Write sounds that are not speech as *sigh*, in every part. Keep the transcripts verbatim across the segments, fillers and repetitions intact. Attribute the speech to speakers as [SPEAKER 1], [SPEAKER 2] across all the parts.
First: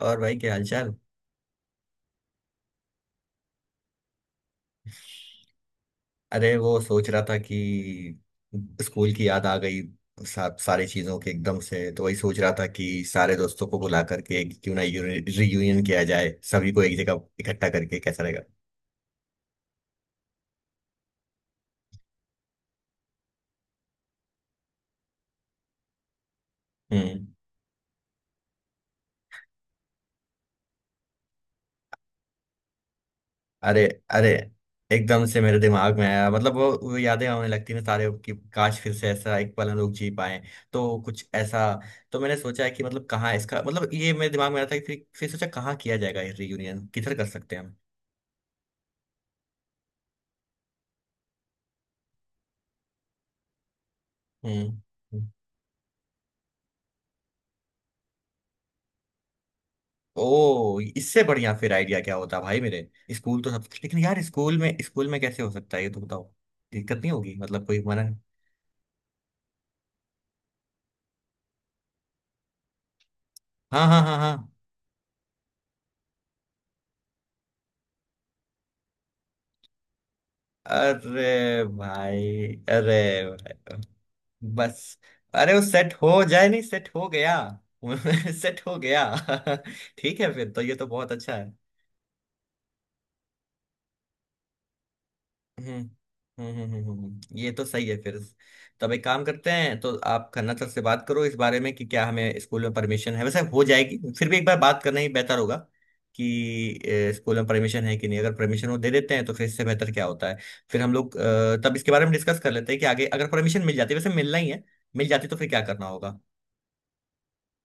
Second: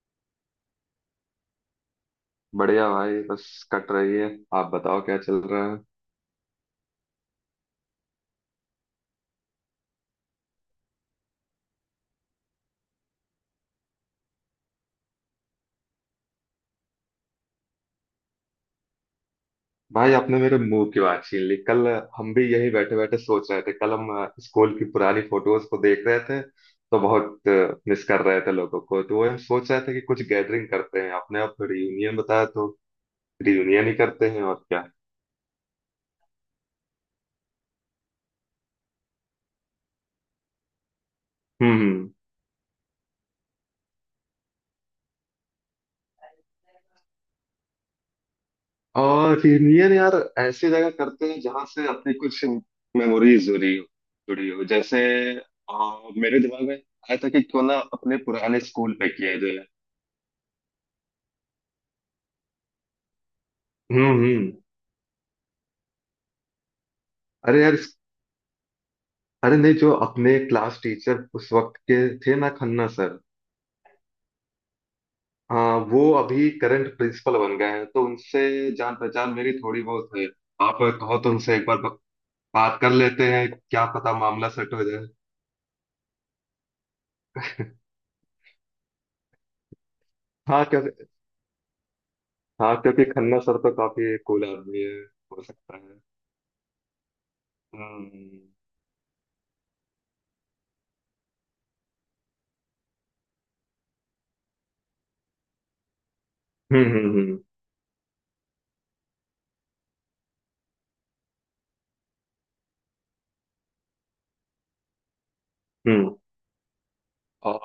[SPEAKER 1] और भाई क्या हालचाल।
[SPEAKER 2] बढ़िया भाई। बस कट रही है। आप बताओ क्या चल रहा है।
[SPEAKER 1] अरे वो सोच रहा था कि स्कूल की याद आ गई। सा, सारी चीजों के एकदम से तो वही सोच रहा था कि सारे दोस्तों को बुला करके कि क्यों ना रियूनियन किया जाए, सभी को एक जगह इकट्ठा करके कैसा रहेगा।
[SPEAKER 2] भाई आपने मेरे मुंह की बात छीन ली। कल हम भी यही बैठे बैठे सोच रहे थे। कल हम अ, स्कूल की पुरानी फोटोज को देख रहे थे तो
[SPEAKER 1] हम्म।
[SPEAKER 2] बहुत मिस कर रहे थे लोगों को। तो वही हम सोच रहे थे कि कुछ गैदरिंग करते हैं। आपने आप रियूनियन बताया तो
[SPEAKER 1] अरे,
[SPEAKER 2] रियूनियन ही
[SPEAKER 1] अरे,
[SPEAKER 2] करते हैं, और क्या।
[SPEAKER 1] एकदम से मेरे दिमाग में आया, मतलब वो, वो यादें आने लगती हैं सारे कि काश फिर से ऐसा एक पल हम लोग जी पाए, तो कुछ ऐसा।
[SPEAKER 2] हम्म।
[SPEAKER 1] तो मैंने सोचा है कि मतलब कहाँ, इसका मतलब ये मेरे दिमाग में आया था कि फिर फिर सोचा कहाँ किया जाएगा ये रियूनियन, किधर कर सकते हैं हम।
[SPEAKER 2] और रियूनियन यार ऐसी जगह करते हैं जहां से अपनी कुछ मेमोरीज जुड़ी हो। जुड़ी हो जैसे
[SPEAKER 1] हम्म।
[SPEAKER 2] अ, मेरे दिमाग में आया था कि क्यों ना अपने पुराने स्कूल पे किया जाए।
[SPEAKER 1] ओ, इससे बढ़िया फिर आइडिया क्या होता भाई मेरे। स्कूल तो सब, लेकिन
[SPEAKER 2] हम्म
[SPEAKER 1] यार
[SPEAKER 2] हम्म।
[SPEAKER 1] स्कूल में, स्कूल में कैसे हो सकता है ये तो बताओ, दिक्कत नहीं होगी
[SPEAKER 2] अरे
[SPEAKER 1] मतलब
[SPEAKER 2] यार
[SPEAKER 1] कोई
[SPEAKER 2] इस-
[SPEAKER 1] मना।
[SPEAKER 2] अरे नहीं, जो अपने क्लास टीचर उस वक्त के थे ना, खन्ना सर।
[SPEAKER 1] हाँ हाँ हाँ हाँ।
[SPEAKER 2] हाँ वो अभी करंट प्रिंसिपल बन गए हैं तो उनसे जान पहचान मेरी थोड़ी बहुत है। आप कहो तो उनसे
[SPEAKER 1] अरे
[SPEAKER 2] एक बार ब-
[SPEAKER 1] भाई,
[SPEAKER 2] बात कर
[SPEAKER 1] अरे
[SPEAKER 2] लेते हैं,
[SPEAKER 1] भाई,
[SPEAKER 2] क्या पता मामला सेट
[SPEAKER 1] बस।
[SPEAKER 2] हो जाए।
[SPEAKER 1] अरे वो सेट हो जाए नहीं, सेट हो गया।
[SPEAKER 2] *laughs*
[SPEAKER 1] *laughs* सेट हो गया। *laughs* ठीक है फिर तो,
[SPEAKER 2] हाँ
[SPEAKER 1] ये तो
[SPEAKER 2] क्योंकि
[SPEAKER 1] बहुत अच्छा है।
[SPEAKER 2] हाँ क्योंकि खन्ना सर तो काफी कूल आदमी है। हो
[SPEAKER 1] हम्म
[SPEAKER 2] सकता है।
[SPEAKER 1] हम्म हम्म, हम्म, हम्म, हम्म। ये तो सही है फिर।
[SPEAKER 2] हम्म
[SPEAKER 1] तो अब एक काम करते हैं, तो आप खन्ना सर से बात करो इस बारे में कि क्या हमें स्कूल में परमिशन है। वैसे हो जाएगी, फिर भी एक बार बात करना ही बेहतर होगा। कि
[SPEAKER 2] हम्म
[SPEAKER 1] अ, स्कूल
[SPEAKER 2] हम्म
[SPEAKER 1] में परमिशन है कि नहीं। अगर परमिशन वो दे देते हैं तो फिर इससे बेहतर क्या होता है। फिर हम लोग अ, तब इसके बारे में डिस्कस कर लेते हैं कि आगे अगर परमिशन मिल जाती है, वैसे मिलना ही है, मिल जाती तो फिर क्या करना
[SPEAKER 2] हम्म
[SPEAKER 1] होगा।
[SPEAKER 2] हम्म।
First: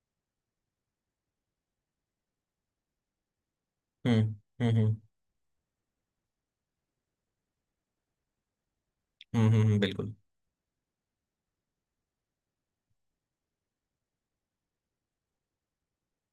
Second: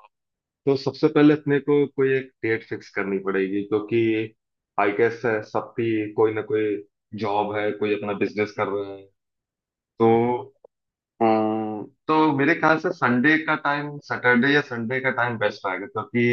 [SPEAKER 2] तो सबसे पहले अपने को कोई एक डेट फिक्स करनी पड़ेगी क्योंकि
[SPEAKER 1] हम्म हम्म
[SPEAKER 2] आई
[SPEAKER 1] हम्म,
[SPEAKER 2] गेस सबकी कोई ना कोई जॉब है, कोई अपना बिजनेस कर रहा है।
[SPEAKER 1] हम्म हम्म हम्म,
[SPEAKER 2] तो
[SPEAKER 1] बिल्कुल।
[SPEAKER 2] अम, तो मेरे ख्याल से संडे का टाइम, सैटरडे या संडे का टाइम बेस्ट रहेगा क्योंकि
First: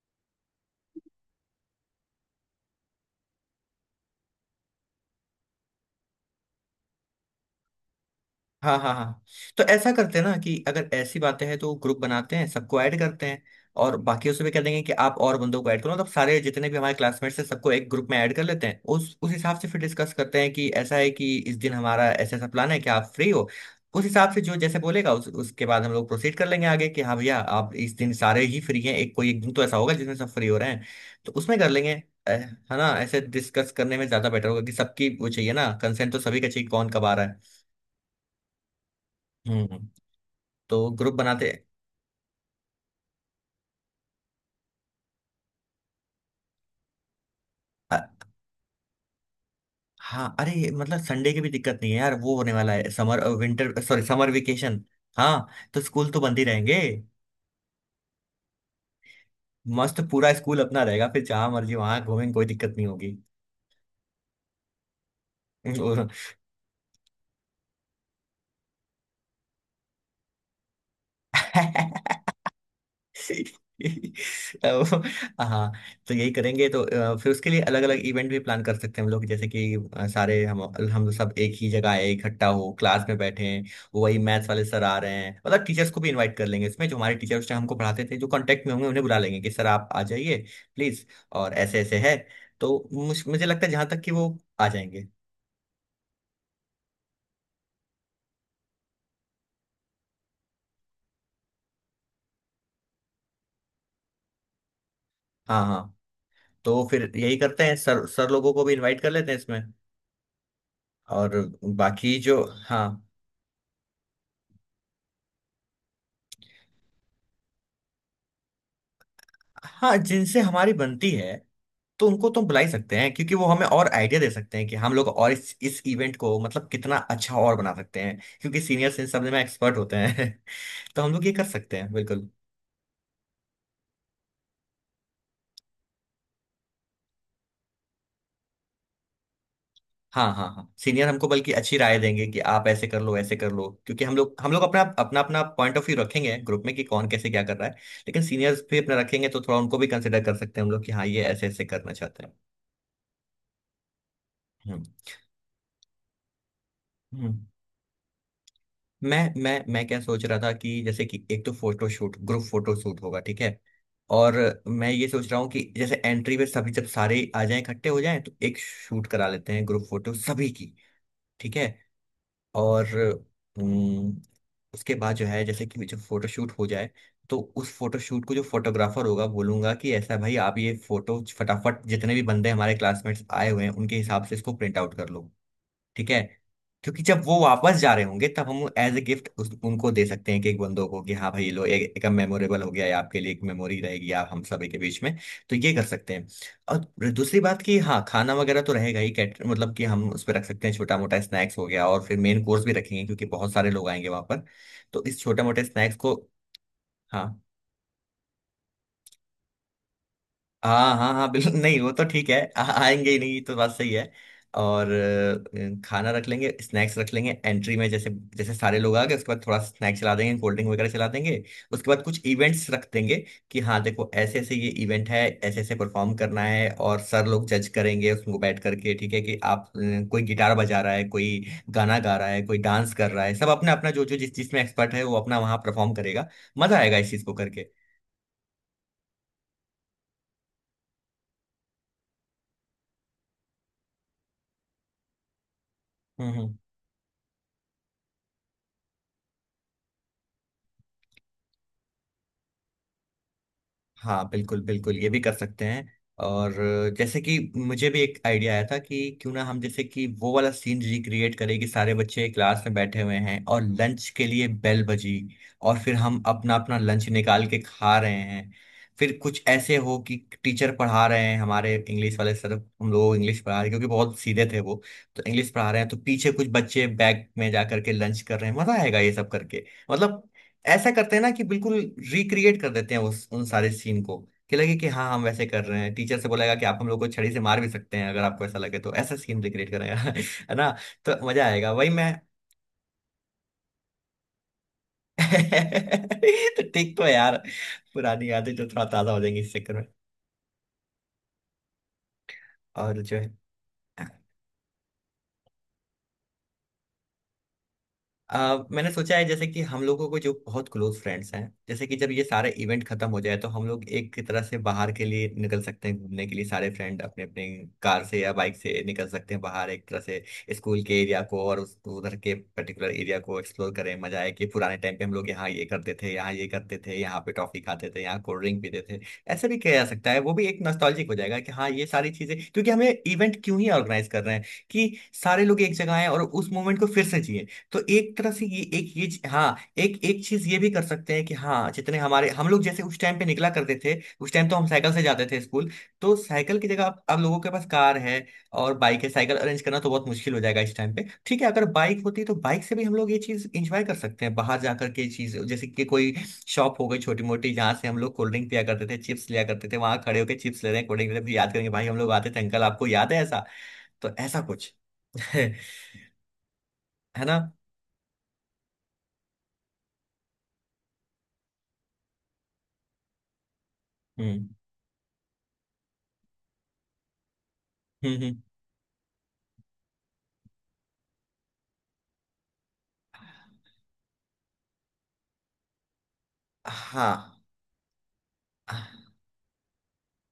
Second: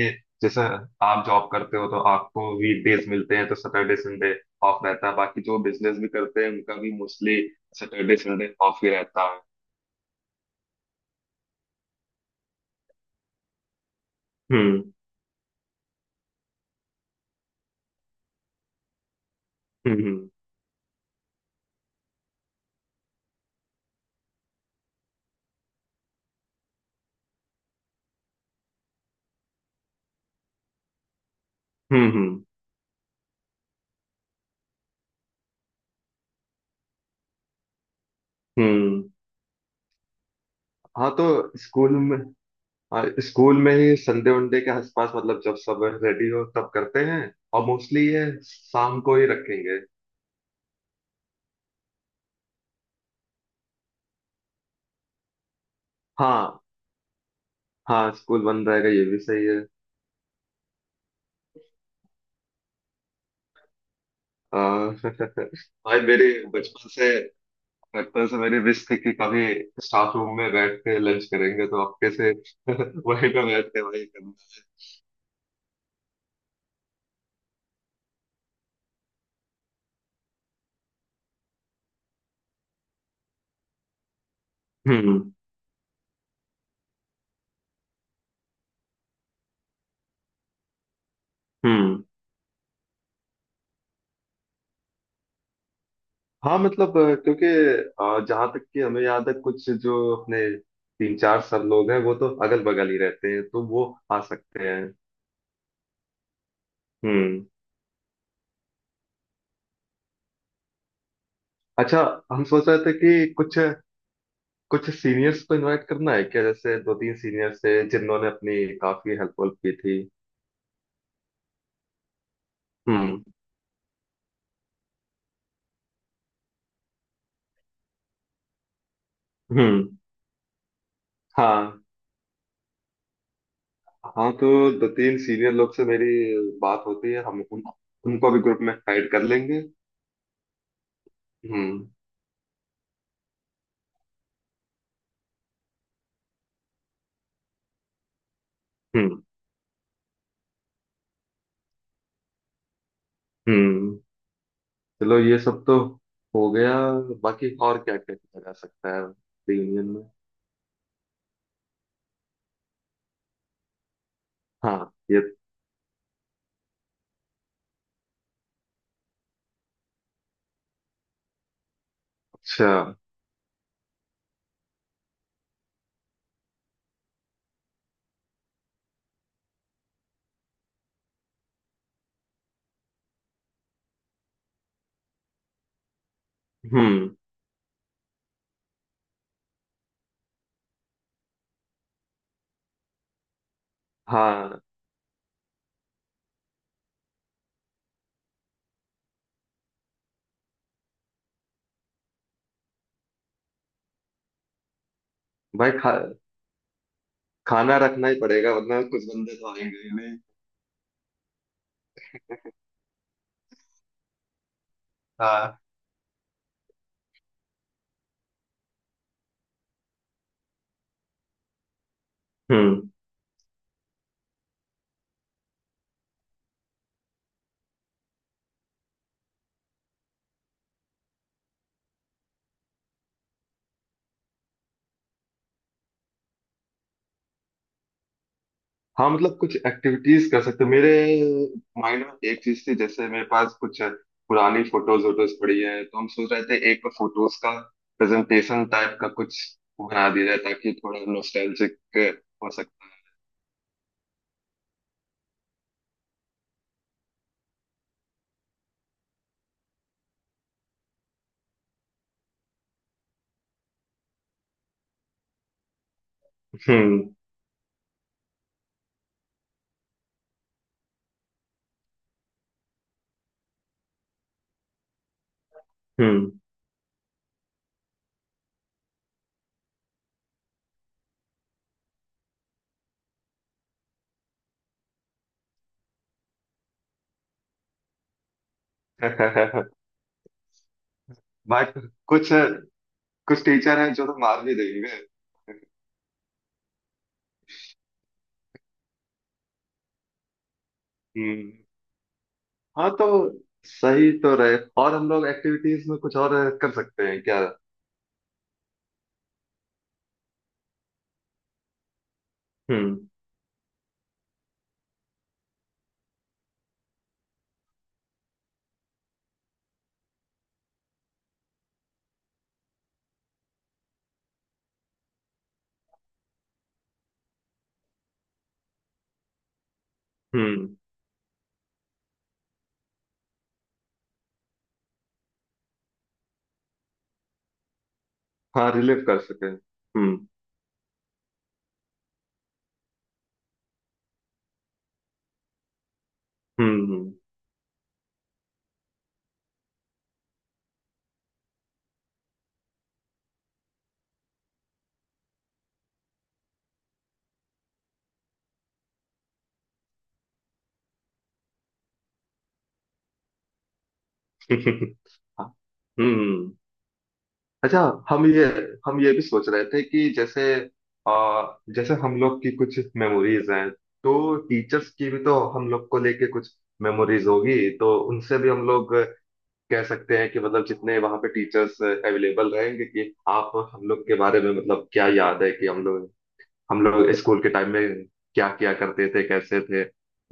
[SPEAKER 2] जैसे आप जॉब करते हो तो आपको वीकडेज मिलते हैं, तो सैटरडे संडे ऑफ रहता है। बाकी जो बिजनेस भी करते हैं उनका भी मोस्टली सैटरडे संडे
[SPEAKER 1] हाँ
[SPEAKER 2] ऑफ ही
[SPEAKER 1] हाँ हाँ।
[SPEAKER 2] रहता है।
[SPEAKER 1] तो ऐसा करते हैं ना कि अगर ऐसी बातें हैं तो ग्रुप बनाते हैं, सबको ऐड करते हैं। और बाकियों से भी कह देंगे कि
[SPEAKER 2] हम्म
[SPEAKER 1] आप और बंदों को ऐड करो, मतलब सारे जितने भी हमारे क्लासमेट्स हैं सबको एक ग्रुप में ऐड कर लेते हैं, उस उस हिसाब से फिर डिस्कस
[SPEAKER 2] हम्म
[SPEAKER 1] करते हैं कि ऐसा है कि इस दिन हमारा ऐसा ऐसा प्लान है कि आप फ्री हो। उस हिसाब से जो जैसे बोलेगा उस, उसके बाद हम लोग प्रोसीड कर लेंगे आगे कि हाँ भैया आप इस दिन सारे ही फ्री हैं, एक कोई एक दिन तो ऐसा होगा जिसमें सब फ्री हो रहे हैं, तो उसमें कर लेंगे।
[SPEAKER 2] हम्म
[SPEAKER 1] अ,
[SPEAKER 2] हम्म
[SPEAKER 1] है ना, ऐसे डिस्कस करने में ज्यादा बेटर होगा कि सबकी वो चाहिए ना, कंसेंट तो सभी का चाहिए, कौन कब आ रहा है।
[SPEAKER 2] हम्म।
[SPEAKER 1] हम्म। तो
[SPEAKER 2] हाँ
[SPEAKER 1] ग्रुप
[SPEAKER 2] तो
[SPEAKER 1] बनाते।
[SPEAKER 2] स्कूल में हाँ स्कूल में ही संडे वनडे के आसपास, मतलब जब सब रेडी हो तब करते हैं। और मोस्टली
[SPEAKER 1] अ-
[SPEAKER 2] ये शाम को ही रखेंगे।
[SPEAKER 1] हाँ, अरे ये मतलब संडे की भी दिक्कत नहीं है यार, वो होने वाला है summer winter, sorry, summer vacation. हाँ, तो स्कूल तो बंद ही
[SPEAKER 2] हाँ।
[SPEAKER 1] रहेंगे।
[SPEAKER 2] हाँ स्कूल बंद रहेगा, ये भी सही है।
[SPEAKER 1] मस्त, पूरा स्कूल अपना रहेगा फिर, जहां मर्जी वहां घूमेंगे, कोई दिक्कत नहीं होगी।
[SPEAKER 2] आ, भाई मेरी बचपन से बचपन से मेरी विश थी कि कभी स्टाफ रूम में बैठ के लंच करेंगे, तो आपके से
[SPEAKER 1] *laughs*
[SPEAKER 2] *laughs* वहीं पे
[SPEAKER 1] *laughs*
[SPEAKER 2] बैठ के वही करना।
[SPEAKER 1] अब, हाँ, तो यही करेंगे तो अ, फिर उसके लिए अलग अलग इवेंट भी प्लान कर सकते हैं हम लोग। जैसे कि अ, सारे हम हम सब एक ही जगह आए, इकट्ठा हो, क्लास में बैठे हैं, वही मैथ्स वाले सर आ रहे
[SPEAKER 2] हम्म
[SPEAKER 1] हैं, मतलब टीचर्स को भी इनवाइट कर लेंगे इसमें, जो हमारे टीचर्स ने हमको पढ़ाते थे, जो कांटेक्ट में होंगे उन्हें बुला लेंगे कि सर आप आ जाइए, प्लीज। और ऐसे ऐसे
[SPEAKER 2] हम्म।
[SPEAKER 1] है। तो मुझ- मुझे लगता है जहाँ तक कि वो आ जाएंगे।
[SPEAKER 2] हाँ मतलब अ, क्योंकि अ, जहाँ तक कि हमें याद है, कुछ जो अपने तीन चार सब लोग हैं वो तो अगल बगल ही रहते हैं, तो वो आ सकते हैं।
[SPEAKER 1] हाँ हाँ। तो फिर यही
[SPEAKER 2] हम्म।
[SPEAKER 1] करते हैं, सर सर लोगों को भी इनवाइट कर लेते हैं इसमें। और
[SPEAKER 2] अच्छा,
[SPEAKER 1] बाकी जो,
[SPEAKER 2] हम सोच रहे
[SPEAKER 1] हाँ,
[SPEAKER 2] थे कि कुछ कुछ सीनियर्स को इनवाइट करना है क्या। जैसे दो तीन सीनियर्स थे जिन्होंने अपनी काफी हेल्प वेल्प की
[SPEAKER 1] हाँ
[SPEAKER 2] थी।
[SPEAKER 1] जिनसे हमारी बनती है तो उनको तो बुला ही सकते हैं,
[SPEAKER 2] हम्म
[SPEAKER 1] क्योंकि वो हमें और आइडिया दे सकते हैं कि हम लोग और इस इस इवेंट को मतलब कितना अच्छा और बना सकते हैं, क्योंकि सीनियर्स इन सब में एक्सपर्ट
[SPEAKER 2] हम्म।
[SPEAKER 1] होते हैं। *laughs* तो हम लोग ये कर सकते
[SPEAKER 2] हाँ
[SPEAKER 1] हैं बिल्कुल।
[SPEAKER 2] हाँ तो दो तीन सीनियर लोग से मेरी बात होती है, हम उन, उनको भी ग्रुप में ऐड कर लेंगे।
[SPEAKER 1] हाँ हाँ हाँ, सीनियर हमको बल्कि अच्छी
[SPEAKER 2] हम्म
[SPEAKER 1] राय देंगे कि आप ऐसे कर लो, ऐसे कर लो, क्योंकि हम लोग हम लोग अपना अपना अपना पॉइंट ऑफ व्यू रखेंगे ग्रुप में कि कौन कैसे क्या कर रहा है। लेकिन सीनियर्स भी अपना
[SPEAKER 2] हम्म
[SPEAKER 1] रखेंगे तो थोड़ा उनको भी कंसिडर कर सकते हैं हम लोग कि हाँ, ये ऐसे ऐसे करना चाहते हैं।
[SPEAKER 2] हम्म।
[SPEAKER 1] हम्म।
[SPEAKER 2] चलो ये सब तो हो गया,
[SPEAKER 1] हम्म।
[SPEAKER 2] बाकी और क्या क्या किया जा सकता है।
[SPEAKER 1] मैं मैं मैं
[SPEAKER 2] रियूनियन
[SPEAKER 1] क्या
[SPEAKER 2] में।
[SPEAKER 1] सोच रहा था कि जैसे कि एक तो photo shoot, group photo shoot होगा, ठीक है। और मैं
[SPEAKER 2] हाँ
[SPEAKER 1] ये
[SPEAKER 2] ये।
[SPEAKER 1] सोच रहा हूँ कि जैसे एंट्री पे सभी जब सारे आ जाएं, इकट्ठे हो जाएं, तो एक शूट करा लेते हैं ग्रुप फोटो सभी की, ठीक है।
[SPEAKER 2] अच्छा।
[SPEAKER 1] और हम्म, उसके बाद जो है जैसे कि जो फोटो शूट हो जाए, तो उस फोटो शूट को, जो फोटोग्राफर होगा बोलूंगा कि ऐसा भाई आप ये फोटो फटाफट जितने भी बंदे हमारे क्लासमेट्स आए हुए हैं उनके हिसाब से इसको प्रिंट आउट कर लो, ठीक है। क्योंकि
[SPEAKER 2] हम्म।
[SPEAKER 1] जब वो वापस जा रहे होंगे तब हम एज ए गिफ्ट उनको दे सकते हैं कि एक बंदों को कि हाँ भाई ये लो, एक, एक मेमोरेबल हो गया, ये आपके लिए एक मेमोरी रहेगी, आप हम
[SPEAKER 2] हाँ
[SPEAKER 1] सभी के बीच में। तो ये कर सकते हैं। और दूसरी बात कि हाँ, खाना वगैरह तो रहेगा ही, कैटर मतलब कि हम उस पर रख सकते हैं, छोटा मोटा स्नैक्स हो गया और फिर मेन कोर्स भी रखेंगे, क्योंकि बहुत सारे लोग आएंगे वहां पर। तो इस छोटे मोटे
[SPEAKER 2] भाई खा
[SPEAKER 1] स्नैक्स को। हाँ
[SPEAKER 2] खाना रखना ही पड़ेगा, वरना कुछ बंदे तो आएंगे ही नहीं।
[SPEAKER 1] हाँ हाँ हाँ, बिल्कुल नहीं, वो तो ठीक है, आ, आएंगे ही नहीं ये तो बात सही है। और
[SPEAKER 2] हाँ।
[SPEAKER 1] अ, खाना रख लेंगे, स्नैक्स रख लेंगे एंट्री में, जैसे जैसे सारे लोग आ गए उसके बाद थोड़ा स्नैक्स चला देंगे, कोल्ड ड्रिंक वगैरह चला देंगे, उसके बाद कुछ इवेंट्स
[SPEAKER 2] हम्म।
[SPEAKER 1] रख देंगे कि हाँ देखो ऐसे ऐसे ये इवेंट है, ऐसे ऐसे परफॉर्म करना है और सर लोग जज करेंगे उसको बैठ करके, ठीक है कि आप अ, कोई गिटार बजा रहा है, कोई गाना गा रहा है, कोई डांस कर रहा है, सब अपना अपना जो जो जिस चीज में एक्सपर्ट है वो अपना वहाँ परफॉर्म करेगा, मजा आएगा इस चीज को करके।
[SPEAKER 2] हाँ मतलब कुछ एक्टिविटीज कर सकते। मेरे माइंड में एक चीज थी, जैसे मेरे पास कुछ पुरानी फोटोज वोटोज पड़ी है तो हम
[SPEAKER 1] हम्म।
[SPEAKER 2] सोच रहे
[SPEAKER 1] हम्म।
[SPEAKER 2] थे एक फोटोज का प्रेजेंटेशन टाइप का कुछ बना दिया जाए ताकि थोड़ा नॉस्टैल्जिक हो सके।
[SPEAKER 1] हाँ बिल्कुल बिल्कुल, ये भी कर सकते हैं। और अ, जैसे कि मुझे भी एक आइडिया आया था कि क्यों ना हम जैसे कि वो वाला सीन रिक्रिएट करें कि सारे बच्चे क्लास में बैठे हुए हैं और लंच के लिए बेल बजी और फिर हम अपना अपना लंच
[SPEAKER 2] हम्म
[SPEAKER 1] निकाल के खा रहे हैं। फिर कुछ ऐसे हो कि टीचर पढ़ा रहे हैं हमारे इंग्लिश वाले सर, हम लोग इंग्लिश पढ़ा रहे हैं क्योंकि बहुत सीधे थे वो, तो इंग्लिश पढ़ा रहे हैं, तो
[SPEAKER 2] हम्म।
[SPEAKER 1] पीछे कुछ बच्चे बैग में जा करके लंच कर रहे हैं, मजा आएगा ये सब करके। मतलब ऐसा करते हैं ना कि बिल्कुल रिक्रिएट कर देते हैं उस उन सारे सीन को, कि लगे कि हाँ हम वैसे कर रहे हैं, टीचर से बोलेगा कि आप हम लोग को छड़ी से मार भी सकते हैं अगर आपको ऐसा लगे, तो ऐसा सीन
[SPEAKER 2] *laughs*
[SPEAKER 1] रिक्रिएट करेगा *laughs* है ना। तो मजा आएगा,
[SPEAKER 2] बट
[SPEAKER 1] वही मैं।
[SPEAKER 2] कुछ कुछ टीचर हैं जो तो मार भी देंगे।
[SPEAKER 1] *laughs* तो ठीक तो है यार, पुरानी यादें जो थोड़ा ताजा हो जाएंगी इस चक्कर में।
[SPEAKER 2] हम्म। हाँ
[SPEAKER 1] और
[SPEAKER 2] तो
[SPEAKER 1] जो है,
[SPEAKER 2] सही तो रहे, और हम लोग एक्टिविटीज में कुछ और कर सकते हैं क्या।
[SPEAKER 1] आ, मैंने सोचा है जैसे कि हम लोगों को जो बहुत क्लोज फ्रेंड्स हैं जैसे कि जब ये सारे इवेंट
[SPEAKER 2] हम्म
[SPEAKER 1] खत्म हो जाए तो हम लोग एक तरह से बाहर के लिए निकल सकते हैं घूमने के लिए, सारे फ्रेंड अपने अपने कार से या बाइक से निकल सकते हैं बाहर, एक तरह से स्कूल के एरिया को और उस उधर के पर्टिकुलर एरिया को एक्सप्लोर करें, मजा आए कि पुराने टाइम पे हम लोग यहाँ ये करते थे, यहाँ ये करते थे, यहाँ पे टॉफी खाते थे, यहाँ कोल्ड ड्रिंक पीते थे। ऐसा भी किया जा सकता है, वो भी एक
[SPEAKER 2] हम्म।
[SPEAKER 1] नॉस्टैल्जिक हो जाएगा कि हाँ ये सारी चीजें, क्योंकि हमें इवेंट क्यों ही ऑर्गेनाइज कर रहे हैं, कि सारे लोग एक जगह आए और उस मोमेंट को फिर से जिए। तो एक तरह से ये
[SPEAKER 2] हाँ
[SPEAKER 1] एक
[SPEAKER 2] रिलेट
[SPEAKER 1] ये
[SPEAKER 2] कर
[SPEAKER 1] चीज-
[SPEAKER 2] सके।
[SPEAKER 1] हाँ, एक एक
[SPEAKER 2] हम्म।
[SPEAKER 1] चीज ये भी कर सकते हैं कि हाँ, जितने हमारे हम लोग जैसे उस टाइम पे निकला करते थे, उस टाइम तो हम साइकिल से जाते थे स्कूल, तो साइकिल की
[SPEAKER 2] हम्म
[SPEAKER 1] जगह अब
[SPEAKER 2] हम्म।
[SPEAKER 1] अब लोगों के पास कार है और बाइक है। साइकिल अरेंज करना तो बहुत मुश्किल हो जाएगा इस टाइम पे, ठीक है, अगर बाइक होती तो बाइक से भी हम लोग ये चीज इंजॉय कर सकते हैं बाहर जाकर के, चीज जैसे कि कोई शॉप हो गई छोटी मोटी, जहाँ से हम लोग कोल्ड ड्रिंक पिया करते थे, चिप्स लिया करते थे, वहां खड़े होकर चिप्स ले रहे हैं, कोल्ड ड्रिंक ले रहे हैं, फिर याद करेंगे भाई हम लोग आते थे, अंकल आपको याद है ऐसा, तो ऐसा कुछ।
[SPEAKER 2] *laughs* हाँ,
[SPEAKER 1] *laughs*
[SPEAKER 2] हम्म हम्म।
[SPEAKER 1] है ना।
[SPEAKER 2] अच्छा, हम ये हम ये भी सोच रहे थे कि जैसे आ, जैसे हम लोग की कुछ मेमोरीज हैं, तो
[SPEAKER 1] हम्म
[SPEAKER 2] टीचर्स की भी तो हम लोग को लेके कुछ मेमोरीज होगी, तो
[SPEAKER 1] हम्म
[SPEAKER 2] उनसे
[SPEAKER 1] हम्म।
[SPEAKER 2] भी हम लोग कह सकते हैं कि मतलब जितने वहाँ पे टीचर्स अवेलेबल रहेंगे कि आप हम लोग के बारे में मतलब क्या याद है कि हम लोग, हम लोग
[SPEAKER 1] हाँ।
[SPEAKER 2] स्कूल के टाइम में क्या किया करते थे, कैसे थे।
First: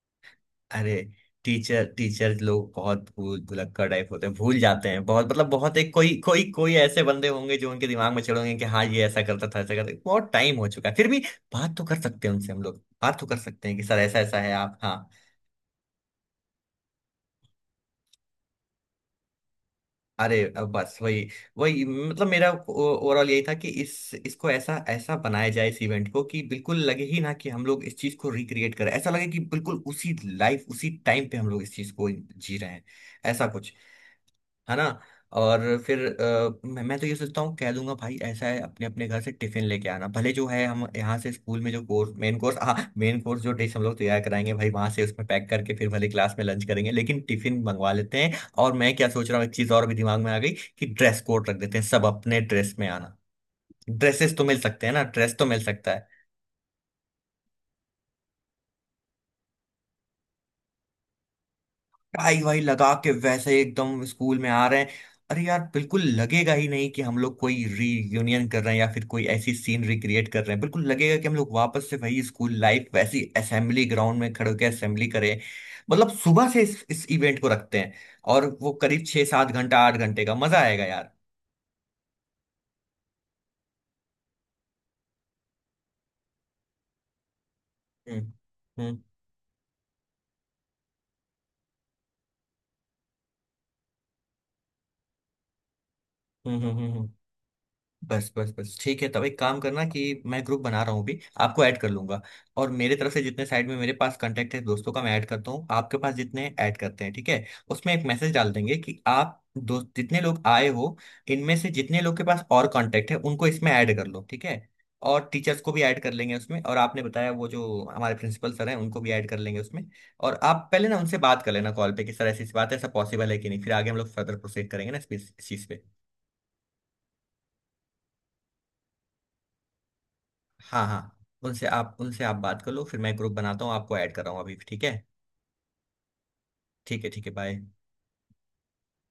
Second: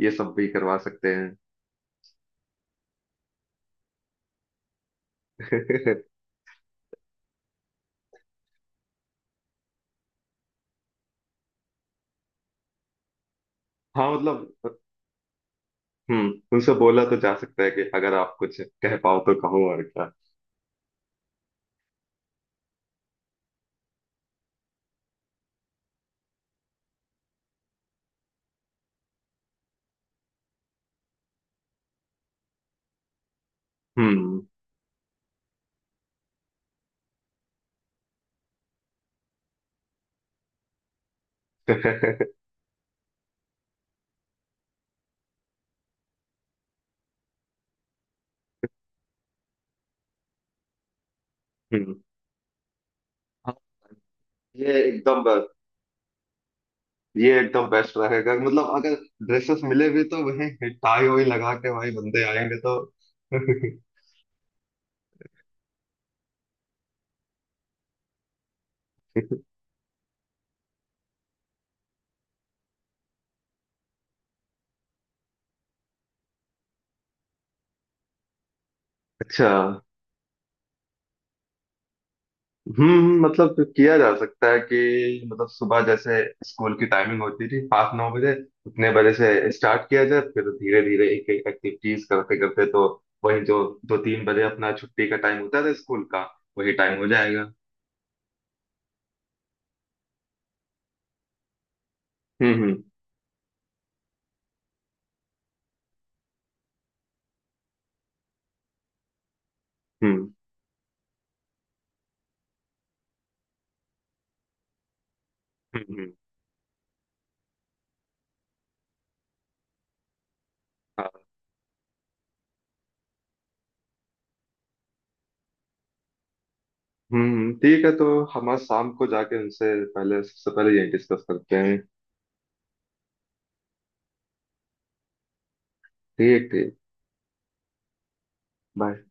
[SPEAKER 2] ये सब भी करवा
[SPEAKER 1] अरे
[SPEAKER 2] सकते हैं।
[SPEAKER 1] टीचर, टीचर लोग बहुत भूल भुलक्कड़ टाइप होते हैं, भूल जाते हैं बहुत, मतलब बहुत, एक कोई
[SPEAKER 2] *laughs*
[SPEAKER 1] कोई कोई ऐसे बंदे होंगे जो उनके दिमाग में चढ़ोगे कि हाँ ये ऐसा करता था, ऐसा करता था। बहुत टाइम हो चुका है फिर भी बात तो कर सकते हैं उनसे, हम लोग बात तो कर सकते हैं कि सर
[SPEAKER 2] हाँ
[SPEAKER 1] ऐसा ऐसा है, आप,
[SPEAKER 2] मतलब
[SPEAKER 1] हाँ।
[SPEAKER 2] हम्म, उनसे बोला तो जा सकता है कि अगर आप कुछ कह पाओ तो कहो, और क्या।
[SPEAKER 1] अरे अब बस वही, वही मतलब मेरा ओवरऑल यही था कि इस इसको ऐसा ऐसा बनाया जाए इस इवेंट को कि बिल्कुल लगे ही ना कि हम लोग इस चीज को रिक्रिएट करें, ऐसा लगे कि बिल्कुल उसी लाइफ उसी टाइम पे हम लोग इस चीज को जी रहे हैं, ऐसा कुछ।
[SPEAKER 2] हम्म
[SPEAKER 1] है ना। और फिर अ, मैं, मैं तो ये सोचता हूँ कह दूंगा भाई ऐसा है अपने अपने घर से टिफिन लेके आना, भले जो है हम यहाँ से स्कूल में जो कोर्स, मेन कोर्स, हाँ मेन कोर्स जो डिश हम लोग तैयार कराएंगे भाई वहां से उसमें पैक करके, फिर भले क्लास में लंच करेंगे लेकिन टिफिन मंगवा लेते हैं। और मैं क्या सोच रहा हूँ, एक चीज और भी दिमाग में आ गई कि ड्रेस कोड रख देते हैं,
[SPEAKER 2] हम्म।
[SPEAKER 1] सब अपने ड्रेस में आना।
[SPEAKER 2] हाँ,
[SPEAKER 1] ड्रेसेस तो मिल
[SPEAKER 2] ये
[SPEAKER 1] सकते हैं ना,
[SPEAKER 2] एकदम
[SPEAKER 1] ड्रेस तो मिल सकता है,
[SPEAKER 2] ये एकदम बेस्ट रहेगा। मतलब अगर ड्रेसेस मिले भी, तो वही टाई वाई लगा के वही बंदे
[SPEAKER 1] टाई
[SPEAKER 2] आएंगे
[SPEAKER 1] वाई
[SPEAKER 2] तो
[SPEAKER 1] लगा के वैसे ही एकदम स्कूल में आ रहे हैं। अरे यार, बिल्कुल लगेगा ही नहीं कि हम लोग कोई रीयूनियन कर रहे हैं या फिर कोई
[SPEAKER 2] *laughs*
[SPEAKER 1] ऐसी सीन रिक्रिएट कर रहे हैं, बिल्कुल लगेगा कि हम लोग वापस से वही स्कूल लाइफ, वैसी असेंबली ग्राउंड में खड़े होकर असेंबली करें। मतलब सुबह से इस, इस इवेंट को रखते हैं, और वो करीब छः
[SPEAKER 2] अच्छा।
[SPEAKER 1] सात घंटा, आठ घंटे का, मजा आएगा यार।
[SPEAKER 2] हम्म मतलब किया जा सकता है कि मतलब सुबह जैसे स्कूल की टाइमिंग होती थी पाँच नौ
[SPEAKER 1] हम्म
[SPEAKER 2] बजे उतने
[SPEAKER 1] हम्म
[SPEAKER 2] बजे से स्टार्ट किया जाए, फिर धीरे धीरे एक एक एक्टिविटीज करते करते। तो वही जो दो तीन बजे अपना छुट्टी का टाइम होता था स्कूल का,
[SPEAKER 1] हम्म,
[SPEAKER 2] वही
[SPEAKER 1] हम्म, हम्म,
[SPEAKER 2] टाइम हो
[SPEAKER 1] हम्म।
[SPEAKER 2] जाएगा।
[SPEAKER 1] बस बस बस, ठीक है, तब एक काम करना कि मैं ग्रुप बना रहा हूँ अभी, आपको ऐड कर लूंगा।
[SPEAKER 2] हम्म
[SPEAKER 1] और
[SPEAKER 2] हम्म
[SPEAKER 1] मेरे तरफ से जितने साइड में मेरे पास कांटेक्ट है दोस्तों का मैं ऐड करता हूँ, आपके पास जितने ऐड करते हैं, ठीक है। उसमें एक मैसेज डाल देंगे कि आप दोस्त जितने
[SPEAKER 2] हम्म
[SPEAKER 1] लोग आए हो, इनमें से जितने लोग के पास और कांटेक्ट है उनको इसमें ऐड कर लो, ठीक है। और टीचर्स को भी
[SPEAKER 2] हम्म
[SPEAKER 1] ऐड कर
[SPEAKER 2] हम्म।
[SPEAKER 1] लेंगे उसमें, और आपने बताया वो जो हमारे प्रिंसिपल सर हैं उनको भी ऐड कर लेंगे उसमें। और आप पहले ना उनसे
[SPEAKER 2] हाँ।
[SPEAKER 1] बात कर लेना कॉल पे कि सर ऐसी ऐसी बात है, ऐसा पॉसिबल है कि नहीं, फिर आगे हम लोग फर्दर प्रोसीड करेंगे ना इस इस चीज़ पे।
[SPEAKER 2] हम्म, ठीक है। तो हम आज शाम को जाके उनसे पहले सबसे पहले
[SPEAKER 1] हाँ
[SPEAKER 2] ये
[SPEAKER 1] हाँ,
[SPEAKER 2] डिस्कस करते
[SPEAKER 1] उनसे
[SPEAKER 2] हैं।
[SPEAKER 1] आप उनसे आप बात कर लो, फिर मैं ग्रुप बनाता हूँ, आपको ऐड कर रहा हूँ अभी, ठीक है।
[SPEAKER 2] ठीक ठीक।
[SPEAKER 1] ठीक है ठीक है, बाय।
[SPEAKER 2] बाय।